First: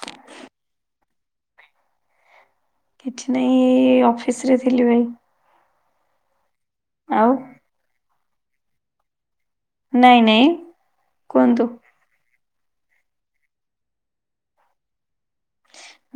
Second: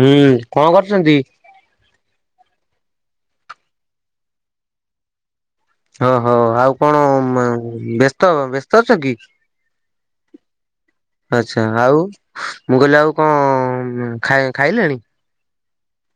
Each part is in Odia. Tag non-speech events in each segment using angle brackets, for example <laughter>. ହୁଁ କଣ କରୁଛନ୍ତି? କିଛି ନାହିଁ ଏଇ ଅଫିସରେ ଥିଲି ଭାଇ। ଓହୋ ଆଉ କଣ ଆଉ ବ୍ୟସ୍ତ ବ୍ୟସ୍ତ ଅଛ କି? ନାଇଁ ନାଇଁ କୁହନ୍ତୁ ଆଛା ଆଉ ମୁଁ କହିଲି ଆଉ କଣ ଖାଇ ଖାଇଲେଣି?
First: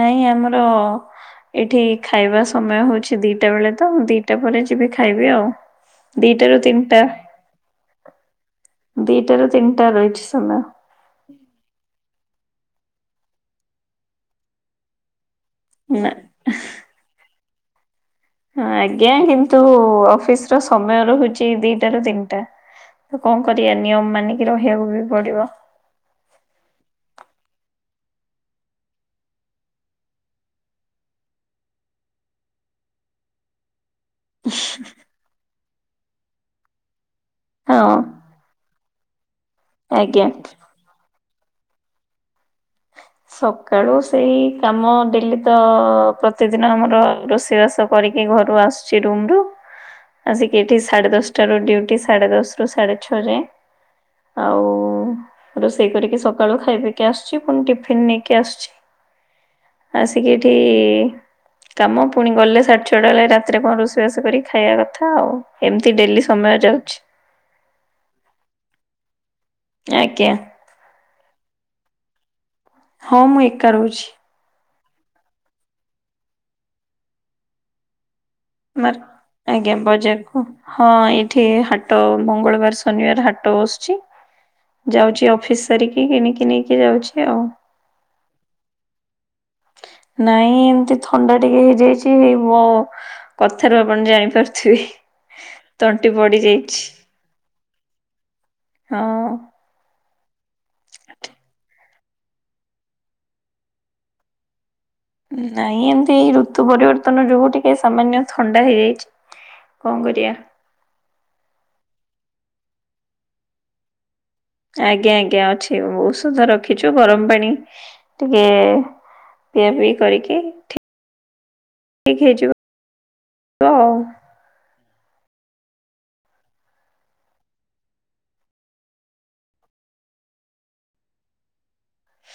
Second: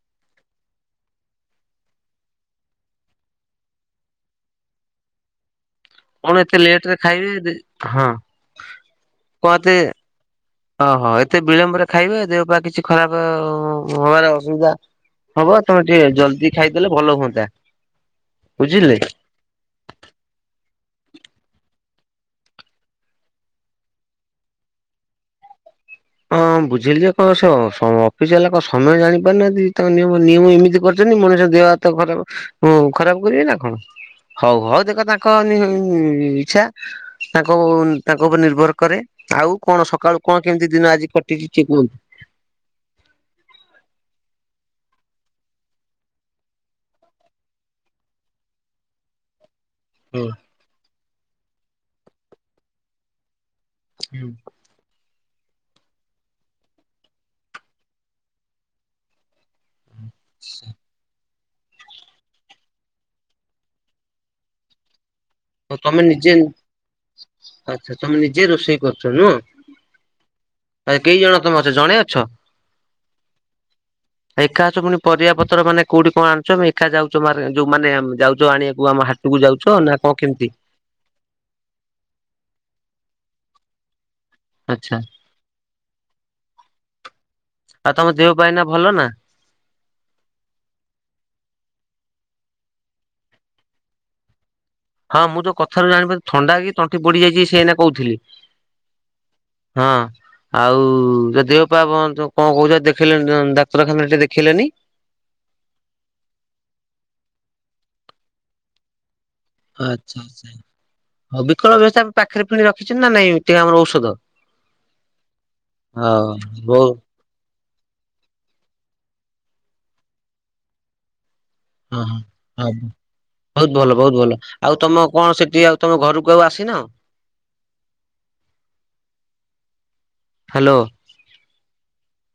ନାଇଁ ଆମର ଏଇଠି ଖାଇବା ସମୟ ହୋଉଛି ଦିଇଟା ବେଳେ ତ ମୁଁ ଦିଇଟା ପରେ ଯିବି ଖାଇବି ଆଉ। କଣ ଦିଟା ରୁ ଏତେ ତିନ ଲେଟ ରେ ଟା, ଖାଇବେ ହଁ ଦିଟାରୁ କଣ ତିନ ଏତେ ଟା ରହିଛି ସମୟ। ଓହୋ ଏତେ ବିଳମ୍ବରେ ଖାଇବେ ଦେହ ପା କିଛି ଖରାପ ହବାର ଅସୁବିଧା ହବ। ତମେ ନା। ଟିକେ ଜଲଦି ଖାଇଦେଲେ ଭଲ ହୁଅନ୍ତା। ବୁଝିଲେ ଆଜ୍ଞା, କିନ୍ତୁ ଅଫିସ୍ ର ସମୟ ରହୁଛି ଦିଟା ରୁ ତିନିଟା। ତ କଣ କରିବା ନିୟମ ମାନିକି ରହିବାକୁ ବି ପଡିବ। ହଁ ବୁଝିଲି ଯେ କଳାସ, ସ- ଅଫିସ୍ ବାଲା କଣ ସମୟ ଜାଣି ପାରୁନାହାନ୍ତି। ତାଙ୍କ ନିୟମ ନିୟମ ଏମିତି କର ଛନ୍ତି ମଣିଷ ଦେହ ହାତ ଖରାପଁ ଖରାପ କରିବେ ନା କଣ। ହଉ ହଉ ଦେଖ ତାଙ୍କ ନି ଇଚ୍ଛା। ତାଙ୍କୁ ହଁ ତାଙ୍କ ଉପରେ ନିର୍ଭର କରେ, ଆଉ କଣ ସକାଳୁ କଣ ଆଜ୍ଞା। କେମିତି ଦିନ ଆଜି କଟିଛି ଠିକ୍ କୁହନ୍ତୁ। ସକାଳୁ ସେଇ କାମ ଡେଲି ତ ପ୍ରତିଦିନ ଆମର ରୋଷେଇବାସ କରିକି ଘରୁ ଆସ ରମ ରୁ ହୁଁ। ଆସିକି ଏଇଠି ସାଢେ ଦଶଟା ରୂ ଡୁଟି ସାଢେ ଦଶ ରୁ ସାଢେ ଛଅ ଯାଏଁ। ଆଉ ରୋଷେଇ କରିକି ସକାଳୁ ଖାଇ ପକି ଆସ ଛି ପୁଣି ଟିଫିିନ ନେଇକି ଆସୁଛି ଆସିକି ଏଠି କାମ ପୁଣି ଗଲେ ସାଡେ ଛଅଟା ବେଳେ ରାତିରେ କଣ ରୋଷେଇବାସ କରି ଖାଇବା କଥା ଆଉ। ହ ଏମିତି ତମେ ଡେଲି ନିଜେ ସମୟ ଯାଉଛି ଆଚ୍ଛା ତମେ ନିଜେ ରୋଷେଇ କରୁଛ ନୁହ? ଆଜ୍ଞା ଆ କେଇ ଜଣ ତମେ ଅଛ ଜଣେ ଅଛ? ହଁ, ମୁଁ ଏକା ରହୁଛି। ଏକା ଅଛ ପୁଣି ପରିବାପତ୍ର ମାନେ କୋଉଠି କଣ ଆଣୁଛ? ମେ ଏକା ଯାଉଛ ମାରେ ଯୋଉମାନେ ଉଁ, ଯାଉ ଆଣିବାକୁ ମାର ଆମ ହାଟକୁ ଆଜ୍ଞା ଯାଉଛ ନା? କଣ ବଜାରକୁ କେମିତି ହଁ ଏଇଠି ହାଟ ମଙ୍ଗଳବାର, ଶନିବାର ହାଟ ବସୁଛି। ଆଚ୍ଛା ଯାଉଛି ଅଫିସ୍ ସାରିକି କିଣିକି ନେଇକି ଯାଉଛି ଆଉ। ଆଉ ତମ ଦେହ ପା ଏଇନା ଭଲ ନା? ନାଇଁ ଏମିତି ଥଣ୍ଡା ଟିକେ ହେଇଯାଇଛି ହେଇ ମୁଁ କଥାରୁ ଆପଣ ଜାଣିପାରୁଥିବେ। ହଁ ମୁଁତ କଥାରୁ ତଣ୍ଟି ଜାଣି ପାରୁଛି ପଡି ଥଣ୍ଡା କି ଯାଇଛି ତଣ୍ଟି ପଡିଯାଇଛି ସିଏ ଏଇନା କହୁଥିଲେ। ହଁ। ହଁ ଆଉ ଯଦି କଣ କହୁଛ ଦେଖ ଡା-ଡାକ୍ତରଖାନାରେ ଟିକେ ଦେଖେଇଲେନି। ନାଇଁ ଏମିତି ଏଇ ଋତୁ ପରିବର୍ତ୍ତନ ଯୁଗୁ ଟିକେ ସାମାନ୍ୟ ଥଣ୍ଡା ହେଇଯାଇଚି। ଆଚ୍ଛା ଆଚ୍ଛା ହଉ ବିକଳ ବ୍ୟବସ୍ଥା ପାଖରେ ଫେଣି ରଖିଛନ୍ତି ନା ନାଇଁ ଟିକେ ଆମର ଔଷଧ। ଆଜ୍ଞା ଆଜ୍ଞା ଅଛି। ହଉ ଔଷଧ ବହୁ ରଖିଚୁ ଗରମ ପାଣି ଟିକେ ପିଆ ପିଇ କରିକି ହଁ ଠିକ ହେଇଯିବ ହଁ। ବହୁତ୍ ଆଉ ଭଲ ବହୁତ୍ ଭଲ। ଆଉ ତମ କଣ ସେଠି ଆଉ ତମ ଘରକୁ ଆଉ ଆସିନ? ହାଲୋ।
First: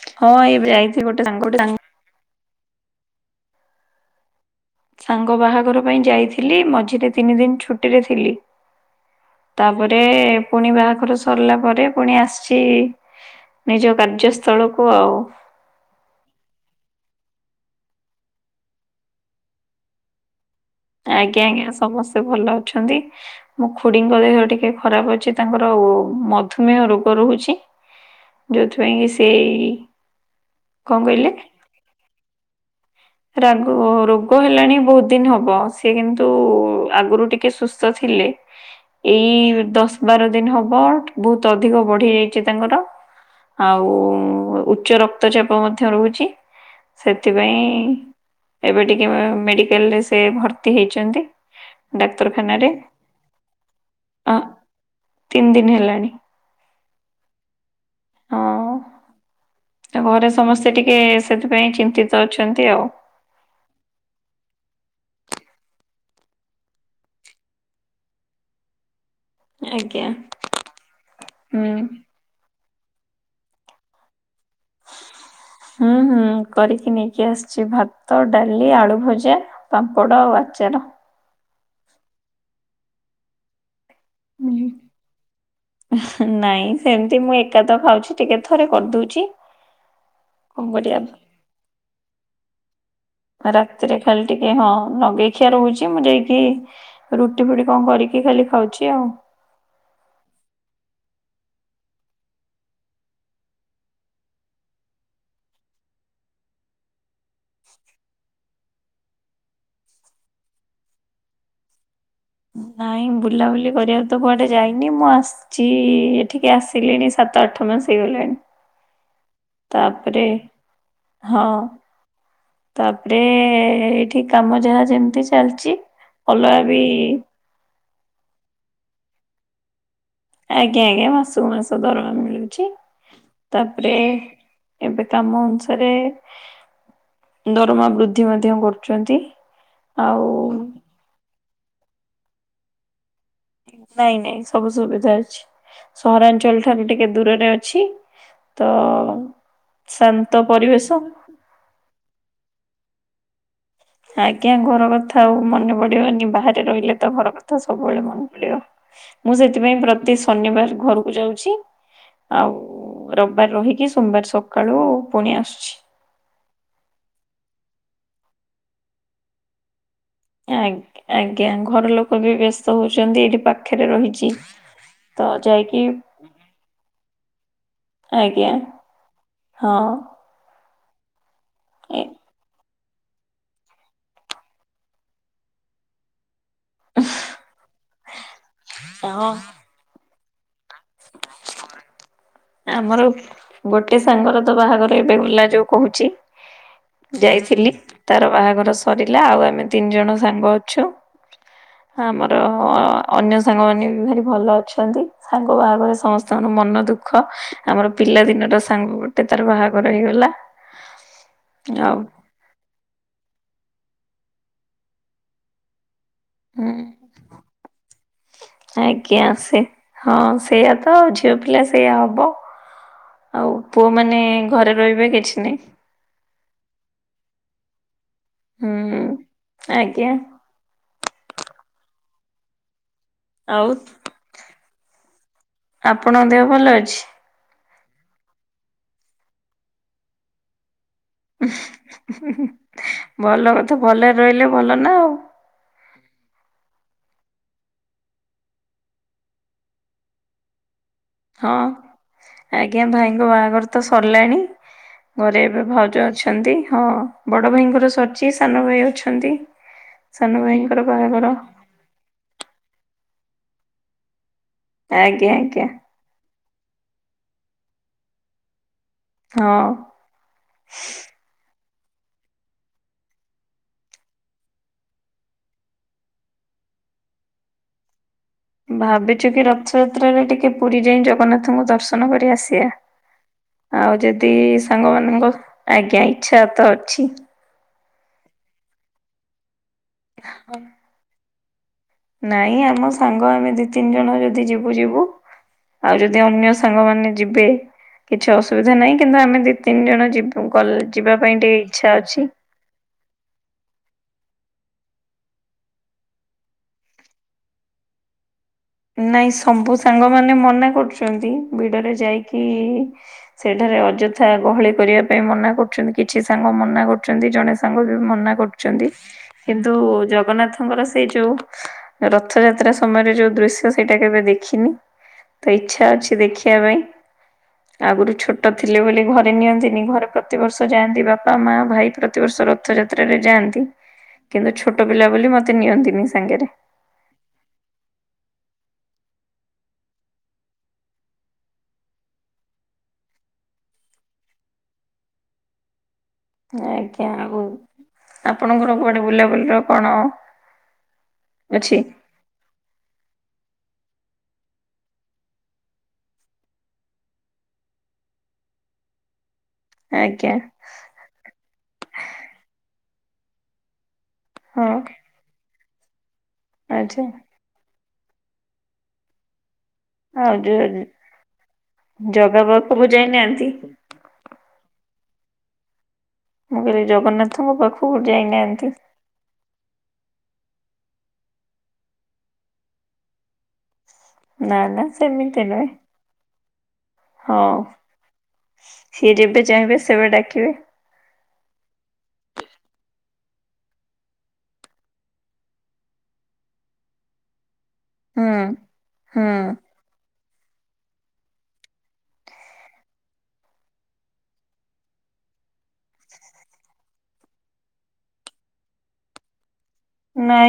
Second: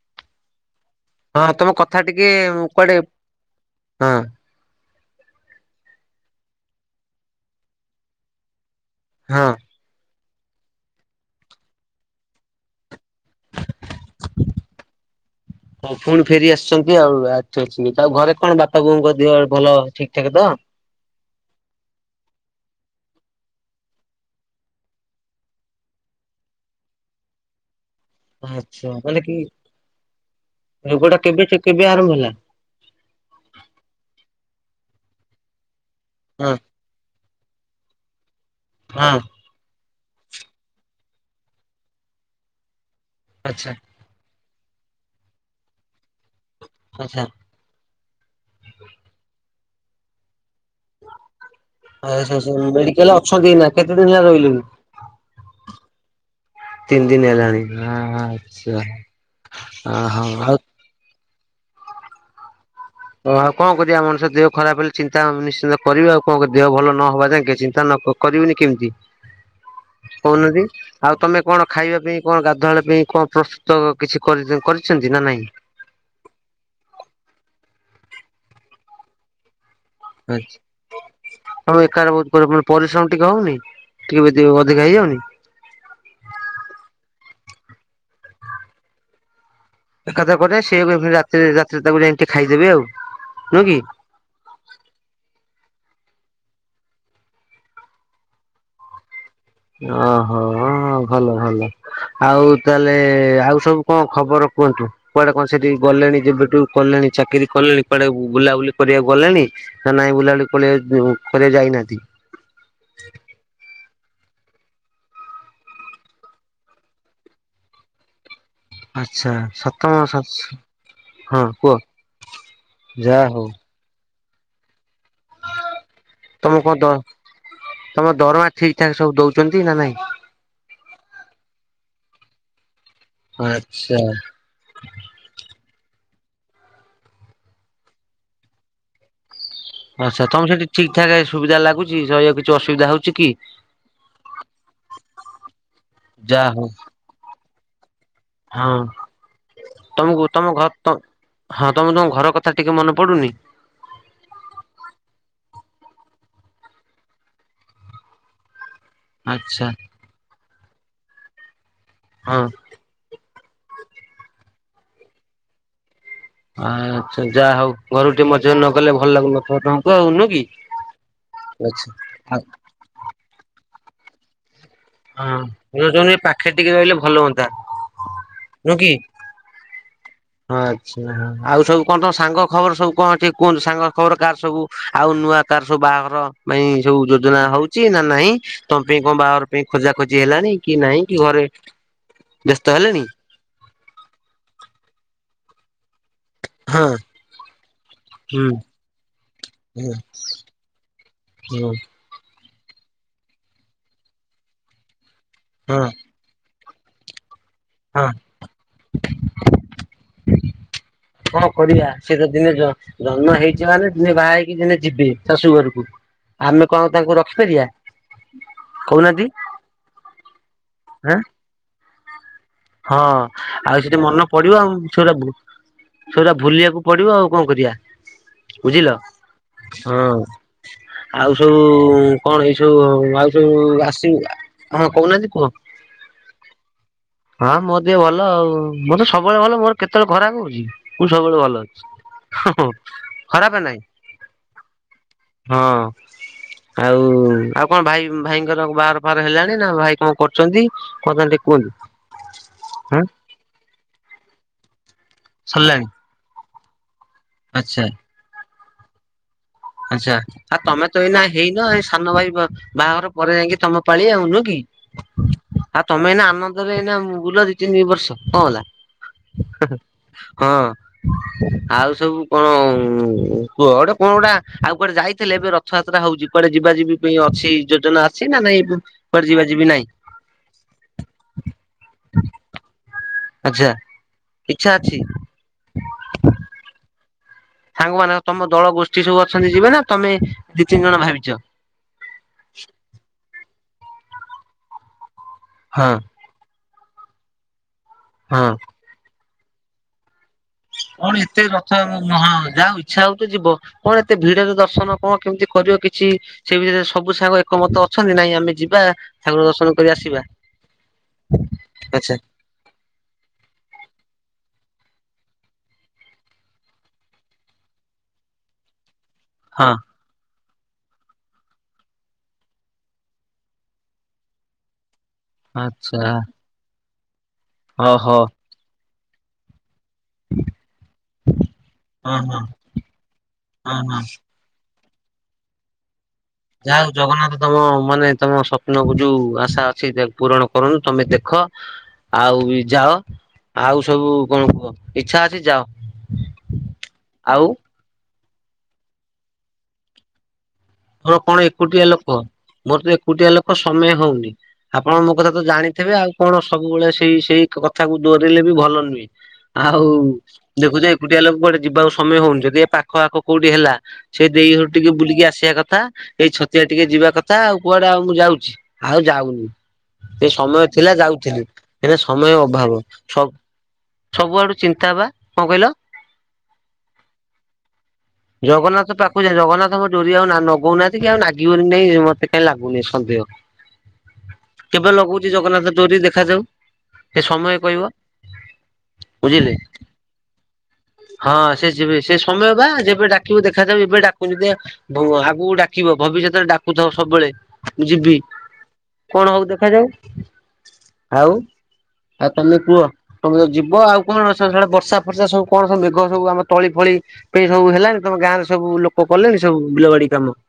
ହଁ। <unintelligible> ହଁ ଗୋଟେ ତମ କଥା ଟିକେ କୁଆଡେ ହଁ। ସାଙ୍ଗ ବାହାଘର ପାଇଁ ଯାଇଥିଲି, ମଝିରେ ତିନି ଦିନ ଛୁଟି ରେ ଥିଲି। ହଁ। ତାପରେ ପୁଣି ବାହାଘର ସରିଲା ପରେ ପୁଣି ଆସିଚି ନିଜ କାର୍ଯ୍ୟସ୍ଥଳକୁ ଆଉ। ହଁ ପୁଣି ଫେରି ଆସିଛନ୍ତି ଆଉ। <unintelligible> ଆଉ ଘରେ କଣ ବାପା ବୋଉଙ୍କ ଦେହ ଭଲ ଠିକ୍ ଠାକ୍ ତ? ଆଜ୍ଞା ଆଜ୍ଞା। ସମସ୍ତେ ଭଲ ଅଛନ୍ତି। ମୋ ଖୁଡ଼ିଙ୍କ ଦେହ ଟିକେ ଖରାପ ଅଛି। ତାଙ୍କର ଓ ମଧୁମେହ ରୋଗ ରହୁଚି। ଆଚ୍ଛା। ମାନେ କି କଣ ରୋଗ ଟା କହିଲେ? କେବେ କେବେ ଆରମ୍ଭ ହେଲା? ରାଗ ରୋଗ ହେଲାଣି ବହୁତ ଦିନ ହବ। ସିଏ କିନ୍ତୁ ହଁ ଆଗରୁ ଟିକେ ସୁସ୍ଥ ଥିଲେ। ହଁ ଏଇ ଦଶ ବାର ଦିନ ହବ ବହୁତ ଅଧିକ ବଢି ଯାଇଚି ତାଙ୍କର। ଆଚ୍ଛା ଆଉ ଉଚ୍ଚ ରକ୍ତଚାପ ମଧ୍ୟ ରହୁଚି। ଆଚ୍ଛା। ସେଥିପାଇଁ ଏବେ ଟିକେ ମେଡିକାଲରେ ସେ ଭର୍ ର୍ତ୍ତି ହେଇଛନ୍ତି। ଡାକ୍ତରଖାନାରେ <unintelligible> ମେଡିକାଲ ଅଛନ୍ତି ଏଇନା, କେତେ ଦିନ ହେଲା ଅ ରହିଲେଣି? ତିନି ଦିନ ହେଲାଣି ତିନି ଦିନ ହେଲାଣି ଆଚ୍ଛା। ତ ଓହୋ ଘରେ ଆଉ ସମସ୍ତେ ଟିକେ ସେଥିପାଇଁ ଚିନ୍ତିତ ଅଛନ୍ତି ଆଉ। ଆଉ କଣ କରିବା ମଣିଷ ଦେହ ଖରାପ ହେଲେ ଚିନ୍ତା ନିଶ୍ଚିନ୍ତି କରିବେ ଆଉ କଣ ଦେହ ଭଲ ନହବା ଯାଙ୍କେ ଚିନ୍ତା ନ କରିବେନି କେମିତି। ଆଜ୍ଞା। କହୁନାହାନ୍ତି, ଆଉ ତମେ କଣ ହୁଁ ଖାଇବା ପାଇଁ କଣ ଗାଧୁଆବେଳ ପାଇଁ କଁ ପ୍ରସ୍ତୁତ କିଛି କରି କରିଛନ୍ତି ନା ନାହିଁ? ହୁଁ ହୁଁ। କରିକି ନେଇକି ଆସିଚି। ଭାତ, ଡାଲି, ଆଳୁ ଭଜା ପାମ୍ପଡ଼ ଆଉ ଆଚାର। ତମେ ଏକାହେଲେ ବହୁତ୍ ପରିଶ୍ରମ ଟିକେ ହଉନି? ଟିକେ <unintelligible> ଅଧିକା ହେଇଯାଉନି? ନାଇଁ ସେମତି ମୁଁ ଏକା ତ ଖାଉଚି, ଟିକେ ଥରେ କରିଦଉଚି। ଏକାଥରେ କରିବା ସେୟାକୁ ଫେରେ ରାତିରେ ରାତିରେ ରାତିରେ ତାକୁ ଯାଇଁକି ଖାଇଦେବେ ଆଉ। ନୁହଁ କି ରାତିରେ ଖାଲି ଟିକେ ହଁ ନଗେଇଖିଆ ରହୁଚ଼ି ମୁଁ ଯାଇକି ରୁଟି ଫୁଟି କଣ କରିକି ଖାଲି ଖାଉଚି ଆଉ। ଅହୋ ଭଲ ଭଲ। ଆଉ ତାହେଲେ ଆଉ ସବୁ କଣ ଖବର କୁହନ୍ତୁ? କୁଆଡେ କଣ ସେଠି ଗଲେଣି ଯେବେଠୁ କଲେଣି ଚାକିରି କଲେଣି କୁଆଡେ ବୁଲାବୁଲି କରିବାକୁ ଗଲେଣି? ନା ନାଇଁ ବୁଲାବୁଲି କରିବାକୁ ଯାଇନାହାନ୍ତି? ନାଇଁ ବୁଲାବୁଲି କରିବାକୁ ତ କୁଆଡେ ଯାଇନି। ମୁଁ ଆସ୍ ଚି ଏଠିକି ଆସିଲିଣି ସାତ, ଆଠ ମାସ ହେଇଗଲାଣି। ଆଚ୍ଛା ସାତ ମାସ ତାପରେ ଆସ ହଁ କୁହ। ତାପରେ ଯାହା ହଉ ଏଇଠି କାମ ଯାହା ଯେମିତି ଚାଲଚି। ତମକୁ କଁ ଦ ତମ ଦରମା ଠିକ୍ ଠାକ୍ ସବୁ ଦଉଚ଼ନ୍ତି ନା ନାଇଁ? ଆଜ୍ଞା ଆଜ୍ଞା ମାସୁ କୁ ମାସ ଦରମା ମିଳୁଛି ତାପରେ ଆଚ୍ଛା ଏବେ କମ ଅନୁସାରେ ଦରମା ବୃଦ୍ଧି ମଧ୍ୟ କରୁଚନ୍ତି। ହଁ ସେଠାରେ ସେଠି ଠିକ୍ ଠାକ୍ ସୁବିଧା ଲାଗୁଚ଼ି ରହିବାକୁ କିଛି ଅସୁବିଧା ହେଉଚ଼ି କି? ନାଇଁ ନାଇଁ ସବୁ ସୁବିଧା ଅଛି ଯାହା ହଉ ସହରାଞ୍ଚଳ ଠାରୁ ଟିକେ ଦୂରରେ ଅଛି। ତ ହଁ ତମକୁ ଶାନ୍ତ ତମ ଘ ପରିବେଶ। ରତ ହଁ ତମକୁ ତମ ଘର କଥା ଟିକେ ମନେ ପଡୁନି? ଆଜ୍ଞା ଘର କଥା ଆଉ ମନେ ପଡିବନି ବାହାରେ ରହିଲେ ତ ଘର କଥା ସବୁଏଳେ ମନେ ପଡିବ। ମୁଁ ଆଚ୍ଛା ସେଥିପାଇଁ ପ୍ରତି ଶନିବାର ଘରକୁ ଯାଉଛି ହଁ ଆଉ ରବାର ରହିକି ସୋବାର ସକାଳୁ ପୁଣି ଆସୁଚି। ଆଚ୍ଛା ଯା ହଉ ଘରୁ ଟିକେ ମଜି ନ ଗଲେ ଭଲ ଲାଗୁନଥିବ ତମକୁ ଆଉ ନୁହେଁ। ଆଗ୍ ଆଜ୍ଞା ଘର ଲୋକ ବି ବ୍ୟସ୍ତ ହଉଚ଼ନ୍ତି ଏଇଠି ପାଖରେ ରହିଚି। ହଁ ମୋ ଯୋଜନା ଏଇ ପାଖେରେ ଟିକେ ରହିଲେ ଭଲ ହୁଅନ୍ତା ଆଜ୍ଞା ନୁହ କି? ହଁ। ଆଚ୍ଛା ଆଉ ସବୁ କଁ ଏ ତମ ସାଙ୍ଗ ଖବର ସବୁ କଁ ଟିକେ କୁହନ୍ତୁ ସାଙ୍ଗ ଖବର କାର ସବୁ ଆଉ ନୂଆ କାର ସବୁ ବାହାଘର? ନାଇଁ ସବୁ ଯୋଜନା ହଉଚି ନା ନାହିଁ ତମ ପାଇଁ କଁ ହଁ ବାହାଘର ପାଇଁ ଖୋଜା ଖୋଜି ହେଲାଣି କି ନାଇଁ କି ଘରେ ବ୍ୟସ୍ତ ହେଲେଣି ଆମର ଗୋଟେ ସାଙ୍ଗର ତ ବାହାଘର ଏବେ ଗଲା ଯୋଉ କହୁଚ଼ି। ହଁ ଯାଇଥିଲି ତାର ହୁଁ। ବାହାଘର ସରିଲା ଆଉ ଆମେ ତିନି ଜଣ ସାଙ୍ଗ ଅଛୁ। ହଁ। ଆମର ଅନ୍ୟ ସାଙ୍ଗମାନେ ବି ଭାରି ଭଲ ଅଛନ୍ତି ସାଙ୍ଗ ବାହାଘର ହଁ ରେ ସମସ୍ ତେଣୁ ମନ ଦୁଃଖ ଆମର ହଁ ପିଲାଦିନର ସାଙ୍ଗ ଗୋଟେ ତାର ବାହାଘର ହେଇଗଲା। କଁଣ କରିବା ଆଉ ସିଏ ତ ଦିନେ ଜ ଜନ୍ମ ହେଇଚି ମାନେ ଦିନେ ବାହା ହେଇକି ଦିନେ ଯିବେ ଶାଶୁ ଘରୁକୁ। ଆମେ ହୁଁ। କଣ ତାଙ୍କୁ ରଖିପାରିବା? ଆଜ୍ଞା କହୁନାହାନ୍ତି ସେ ହଁ ସେୟା ତ ଆଁ ଝିଅ ପିଲା ସେୟା ହବ। ହଁ ଆଉ ପୁଅ ମାନେ ଘରେ ରହିବେ କିଛି ନାଇଁ। ସେଉରା ଭୁଲିଆକୁ ପଡିବ ଆଉ କଁ କରିବା ବୁଝିଲ ହୁଁ। ହଁ। ଆଜ୍ଞା ଆଉ ସବୁ କଣ ଏଇ ସବୁ ଆଉ ସବୁ ଆସିବ? ଆଉ କଣ ଆଜି କ ଆପଣଙ୍କ ଦେହ ଭଲ ଅଛି? ହଁ ମୋ ଦେହ ଭଲ ଆଉ ମୋର ତ ସବୁବେଳେ ଭଲ ମୋର କେତେଏଳେ ଖରାପ ହଉଚ଼ି। ମୁ ସବୁବେଳେ ଭଲ ଅଛି ହଁ ହଁ ଭଲ ଖରାପ କଥା ନାହିଁ। ଭଲରେ ରହିଲେ ଭଲ ନା ଆଉ ହଁ। ଆଉ ଆଉ କଣ ଭାଇ ଭାଇଙ୍କର ବାହାଘର ଫାହାଘର ହେଲାଣି ନା ଭାଇ କଣ କରୁଚ଼ନ୍ତି? ହଁ ଆଜ୍ଞା ଭାଇଙ୍କ ବାହାଘର ତ ସରିଲାଣି ଘରେ ଏବେ ସରିଲାଣି ଭାଉଜ ଅଛନ୍ତି ହଁ ବଡ ଆଚ୍ଛା ଭାଇଙ୍କର ସର ସିଏ ସାନ ଭାଇ ଅଛନ୍ତି। ଆଚ୍ଛା ସାନ ଆଉ ଭାଇଙ୍କର ତମେ ତ ଏଇନା ବାହାଘର ହେଇନ ଏଇ ସାନ ଭାଇ ବା ବାହାଘର ପରେ ଯାଇକି ତମ ତଳି ଆାଉ ନୁହକି? ଆଜ୍ଞା ଆଜ୍ଞା। ତମେ ଏଇନା ଆନନ୍ଦରେ ଏଇନା ବୁଲ ଦି ତିନି ବର୍ଷ କଣ ହଁ। ହେଲା। ହଁ ଆଉ ସବୁ କଣ କୁହ ଗୋଟେ କଣ ଗୋଟା? ଆଉ କୁଆଡେ ଯାଇଥିଲେ ଏବେ ରଥଯାତ୍ରା ହଉଛି କୁଆଡେ ଯିବା ଯିବି ପାଇଁ ଅଛି ଯୋଜନା? ଅଛି ନା ନାଇଁ କୁଆଡେ ଭାବିଛୁ କି ଯିବା ଯିବି ନାହିଁ ରଥଯାତ୍ରାରେ ଟିକେ ପୁରୀ ଯାଇ ଜଗନ୍ନାଥଙ୍କୁ ଦର୍ଶନ କରି ଆସିବା। ଆଚ୍ଛା ଆଉ ଯେଦି ଇଚ୍ଛା ଅଛି ସମୟ ମିଳେ ଆଜ୍ଞା ଇଚ୍ଛାତ ଅଛି। ସାଙ୍ଗମାନଙ୍କ ତମ ଦଳ ଗୋଷ୍ଠୀ ସବୁ ଅଛନ୍ତି ଯିବେ ନା ତମେ ଦି ତିନି ଜଣ ଭାରିଚ? ନାଇଁ ଆମ ସାଙ୍ଗ ଆମେ ଦି ତିନି ଜଣ ଯଦି ଯିବୁ ଯିବୁ ହଁ ଆଉ ଯଦି ଦି ଅନ୍ୟ ସାଙ୍ଗମାନେ ଯିବେ କିଛି ହଁ ଅସୁବିଧା ନାହିଁ କିନ୍ତୁ ଆମେ ଦି ତିନି ଜଣ ଯି କଲେଜ୍ ଯିବା ପାଇଁ ଟିକେ ଇଚ୍ଛା ଅଛି। ଯାହାଉ ଇଚ୍ଛା ହଉଛି ଯିବ କଣ ଏତେ ଭିଡରେ ଦର୍ଶନ କଣ କେମିତି କରିବ କିଛି ସେଇ ଭିତରେ ସବୁ ସାଙ୍ଗ ଏକମତ ଅଛନ୍ତି ନାଇଁ ଆମେ ଯି ବା ନାଇଁ ଠାକୁର ସବୁ ଦର୍ଶନ କରି ଆସିବା ସାଙ୍ଗମାନେ ମନା କରୁଛନ୍ତି ଭିଡରେ ଆଚ୍ଛା। ଯାଇକି ସେଠାରେ ଅଯଥା ଗହଳି କରିବା ପାଇଁ ମନା କରୁଛନ୍ତି କିଛି ସାଙ୍ଗ ମନା କରୁଛନ୍ତି ଜଣେ ସାଙ୍ଗ ବି ମନା କରୁ ଚନ୍ତି। କିନ୍ତୁ ହଁ ଜଗନ୍ନାଥଙ୍କର ସେଇ ଯୋଉ ରଥଯାତ୍ରା ସମୟରେ ଯୋଉ ଦୃ ତ ସେଇଟା କେବେ ଦେଖିନି ତ ଇଚ୍ଛା ଆଚ୍ଛା ଅଛି ଦେଖିବା ପାଇଁ ଆଗରୁ ଓହୋ। ଛୋ ଟ ଥିଲେ ବୋଲି ଘରେ ନିଅନ୍ତିନି ଘର ପ୍ରତିବର୍ଷ ଯାଆନ୍ତି ବାପା ମା ଭାଇ ହଁ ହଁ ପ୍ରତିବର୍ଷ ରଥ ଯାତ୍ରାରେ ଯାଆନ୍ତି। ହଁ ହଁ କିନ୍ତୁ ଛୋଟ ପିଲା ବୋଲି ମୋତେ ନିଅନ୍ତିନି ସାଙ୍ଗେରେ। ଯାହା ହଉ ଜଗନ୍ନାଥ ତମ ମାନେ ତମ ସ୍ୱପ୍ନକୁ ଯୋଉ ଆଶା ଅଛି ଦେ ପୂରଣ କରନ୍ତୁ ତମେ ଦେଖ। ଆଉ ଏ ଯାଅ ଆଉ ସବୁ କଣ କୁହ ଇଚ୍ଛା ଅଛି ଯାଅ। ଆଜ୍ଞା ଆଉ ଆପଣଙ୍କର କୁଆଡେ ବୁଲାବୁଲିର କଣ? ମୋର କଣ ଅଛି ଏକୁଟିଆ ଲୋକ ମୋର ତ ଏକୁଟିଆ ଲୋକ ସମୟ ହଉନି। ଆପଣ ମୋ କଥା ତ ଜାଣିଥିବେ ଆଉ କଣ ସବୁବେଳେ ସେଇ ସେଇ କଥାକୁ ଦୋରେଇଲେ ବି ଭଲ ନୁହେଁ। ଆଉ ଆଜ୍ଞା ଦେଖୁଛ ଏକୁଟିଆ ଲୋକ କୁଆଡେ ଯିବାକୁ ସମୟ ହଉନି ଯଦି ଏ ପାଖ ଆଖ କୋଉଠି ହେଲା ସେଇ ଦେଇ ହଁ ଘର ଟିକେ ବୁଲିକି ଆସିବା କଥା ଏଇ ଛତିଆ ଟିକେ ଆଚ୍ଛା ଯିବା କ ତା ଆଉ କୁଆଡେ ଆଉ ମୁଁ ଯାଉଛି ଆଉ ଯାଉନି। ଏ ଆଉ ସମୟ ଯୋଉ ଥିଲା ଯାଉଥିଲି ଏବେ ସମୟ ଜଗା ଅଭାବ ପାଖକୁ ସ ଯାଇନାହାନ୍ତି? ସବୁଆଡୁ ଚିନ୍ତା ବା କଣ କହିଲ? ମୁଁ କହିଲି ଜଗନ୍ନାଥଙ୍କ ପାଖ କୁ ଯାଇନ ଜଗନ୍ନାଥ ପା କୁ ଯା ଜଗନ୍ନାଥଙ୍କ ଡୋରି ଆଉ ନା ନଗଉ ନାହାଁନ୍ତି କି ଆଉ ନାଗିବ କି ନାଇଁ ମତେ କାଇଁ ଲାଗୁନି ସନ୍ଦେହ। ନା ନା କେବେ ଲଗଉଛି ସେମିତି ନୁହେଁ ଜଗନ୍ନାଥ ଡୋରୀ ଦେଖାଯାଉ ଏ ସମୟ ହଁ। କହିବ। ସିଏ ଯେବେ ବୁଝିଲେ ଚାହିଁବେ ସେବେ ଡାକିବେ। ହଁ ସେ ଯିବେ ସେ ସମୟ ବା ଯେ କେବେ ଡାକିବ ଦେଖାଯାଉ ଏବେ ଡାକୁଚନ୍ତି ବୁଅ ଆଗକୁ ଡାକିବ ଭବିଷ୍ୟତରେ ଡାକୁଥିବ ସବୁବେଳେ ଯିବି ହୁଁ କଣ ହଉ ହୁଁ। ଦେଖାଯାଉ ଆଉ? ଆଉ ତମେ କୁହ? ତମେ ତ ଯିବ ଆଉ କଣ ସେଆଡ଼େ ବର୍ଷା ଫର୍ଷା ସବୁ କଣ ସବ ମେଘ ସବୁଆମ ତଳି ଫଳି ସବୁ ହେଲା ତମ ଗାଁରେ ସବୁ ଲୋକ କଲେଣି ସବୁ ବିଲବାଡି କାମ?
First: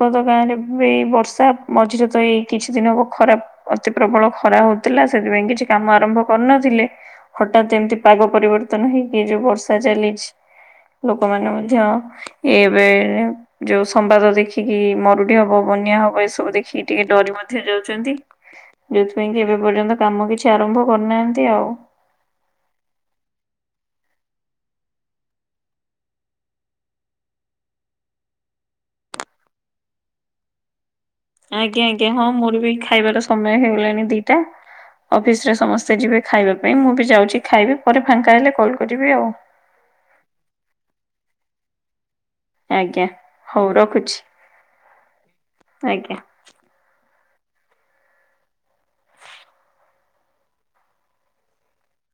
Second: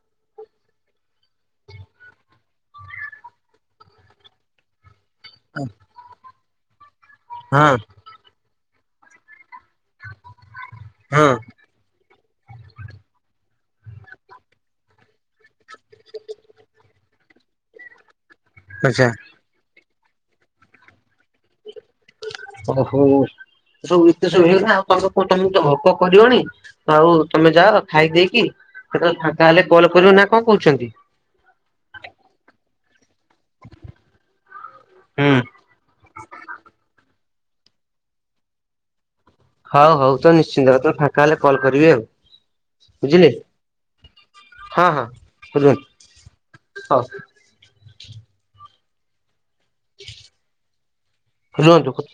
କତ ଗାଁରେ ଏଇ ବର୍ଷା ମଝିରେ ତ ଏଇ କିଛି ଦିନ ହବ ଖରା ଅତି ପ୍ରବଳ ଖରା ହଉ ଥିଲା ସେଥିପାଇଁ କିଛି କାମ ଆରମ୍ଭ କରୁନଥିଲେ ହଠାତ୍ ହଁ ଏମିତି ପାଗ ପରିବର୍ତ୍ତନ ହେଇକି ଯୋଉ ବର୍ଷା ଚାଲିଛି ଲୋକ ହଁ ମାନେ ଧ୍ୟ ଏବେ ଯୋଉ ସମ୍ବାଦ ଦେଖିକି ମରୁଡି ହବ, ବନ୍ୟା ହବ ଏସବୁ ଦେଖିକି ଟିକେ ଡରି ମଧ୍ୟ ଯାଉଚନ୍ତି। ଆଚ୍ଛା। ଯୋଉଥିପାଇଁ କି ଏବେ ପର୍ଯ୍ୟନ୍ତ କାମ କିଛି ଆରମ୍ଭ କରିନାହାଁନ୍ତି ଆଉ। ଓହୋ ସବୁ ଏତେ ସବୁ କଥା ଆଉ ତମ କୁ ତମକୁ ତ ଭୋକ କରିବଣି ହଉ ତମେ ଯାଅ ଖାଇକି ଦେଇକି କେତେବେଳେ ଫଙ୍କା ହେଲେ କଲ କରିବ ନା କଣ କହୁଚନ୍ତି? ଆଜ୍ଞା ଆଜ୍ଞା ହଁ ମୋର ବି ଖାଇବାର ସମୟ ହେଇଗଲାଣି ଦିଟା। ହୁଁ। ଅଫିସ ରେ ସମସ୍ତେ ଯିବେ ଖାଇବା ପାଇଁ ମୁଁ ବି ଯାଉଚି ଖାଇବି ପରେ ଫାଙ୍କା ହେଲେ କଲ୍ କରିବି ଆଉ। ହଉ ହଉ ତ ନିଶ୍ଚିନ୍ତ ତମେ ଫାଙ୍କା ହେଲେ କଲ୍ କରିବି ଆଉ। ଆଜ୍ଞା ବୁଝିଲେ ହଉ ରଖୁଛି ହଁ ହଁ ଆଜ୍ଞା। ବୁଝନ୍ତୁ ହଉ। ରୁହନ୍ତୁ।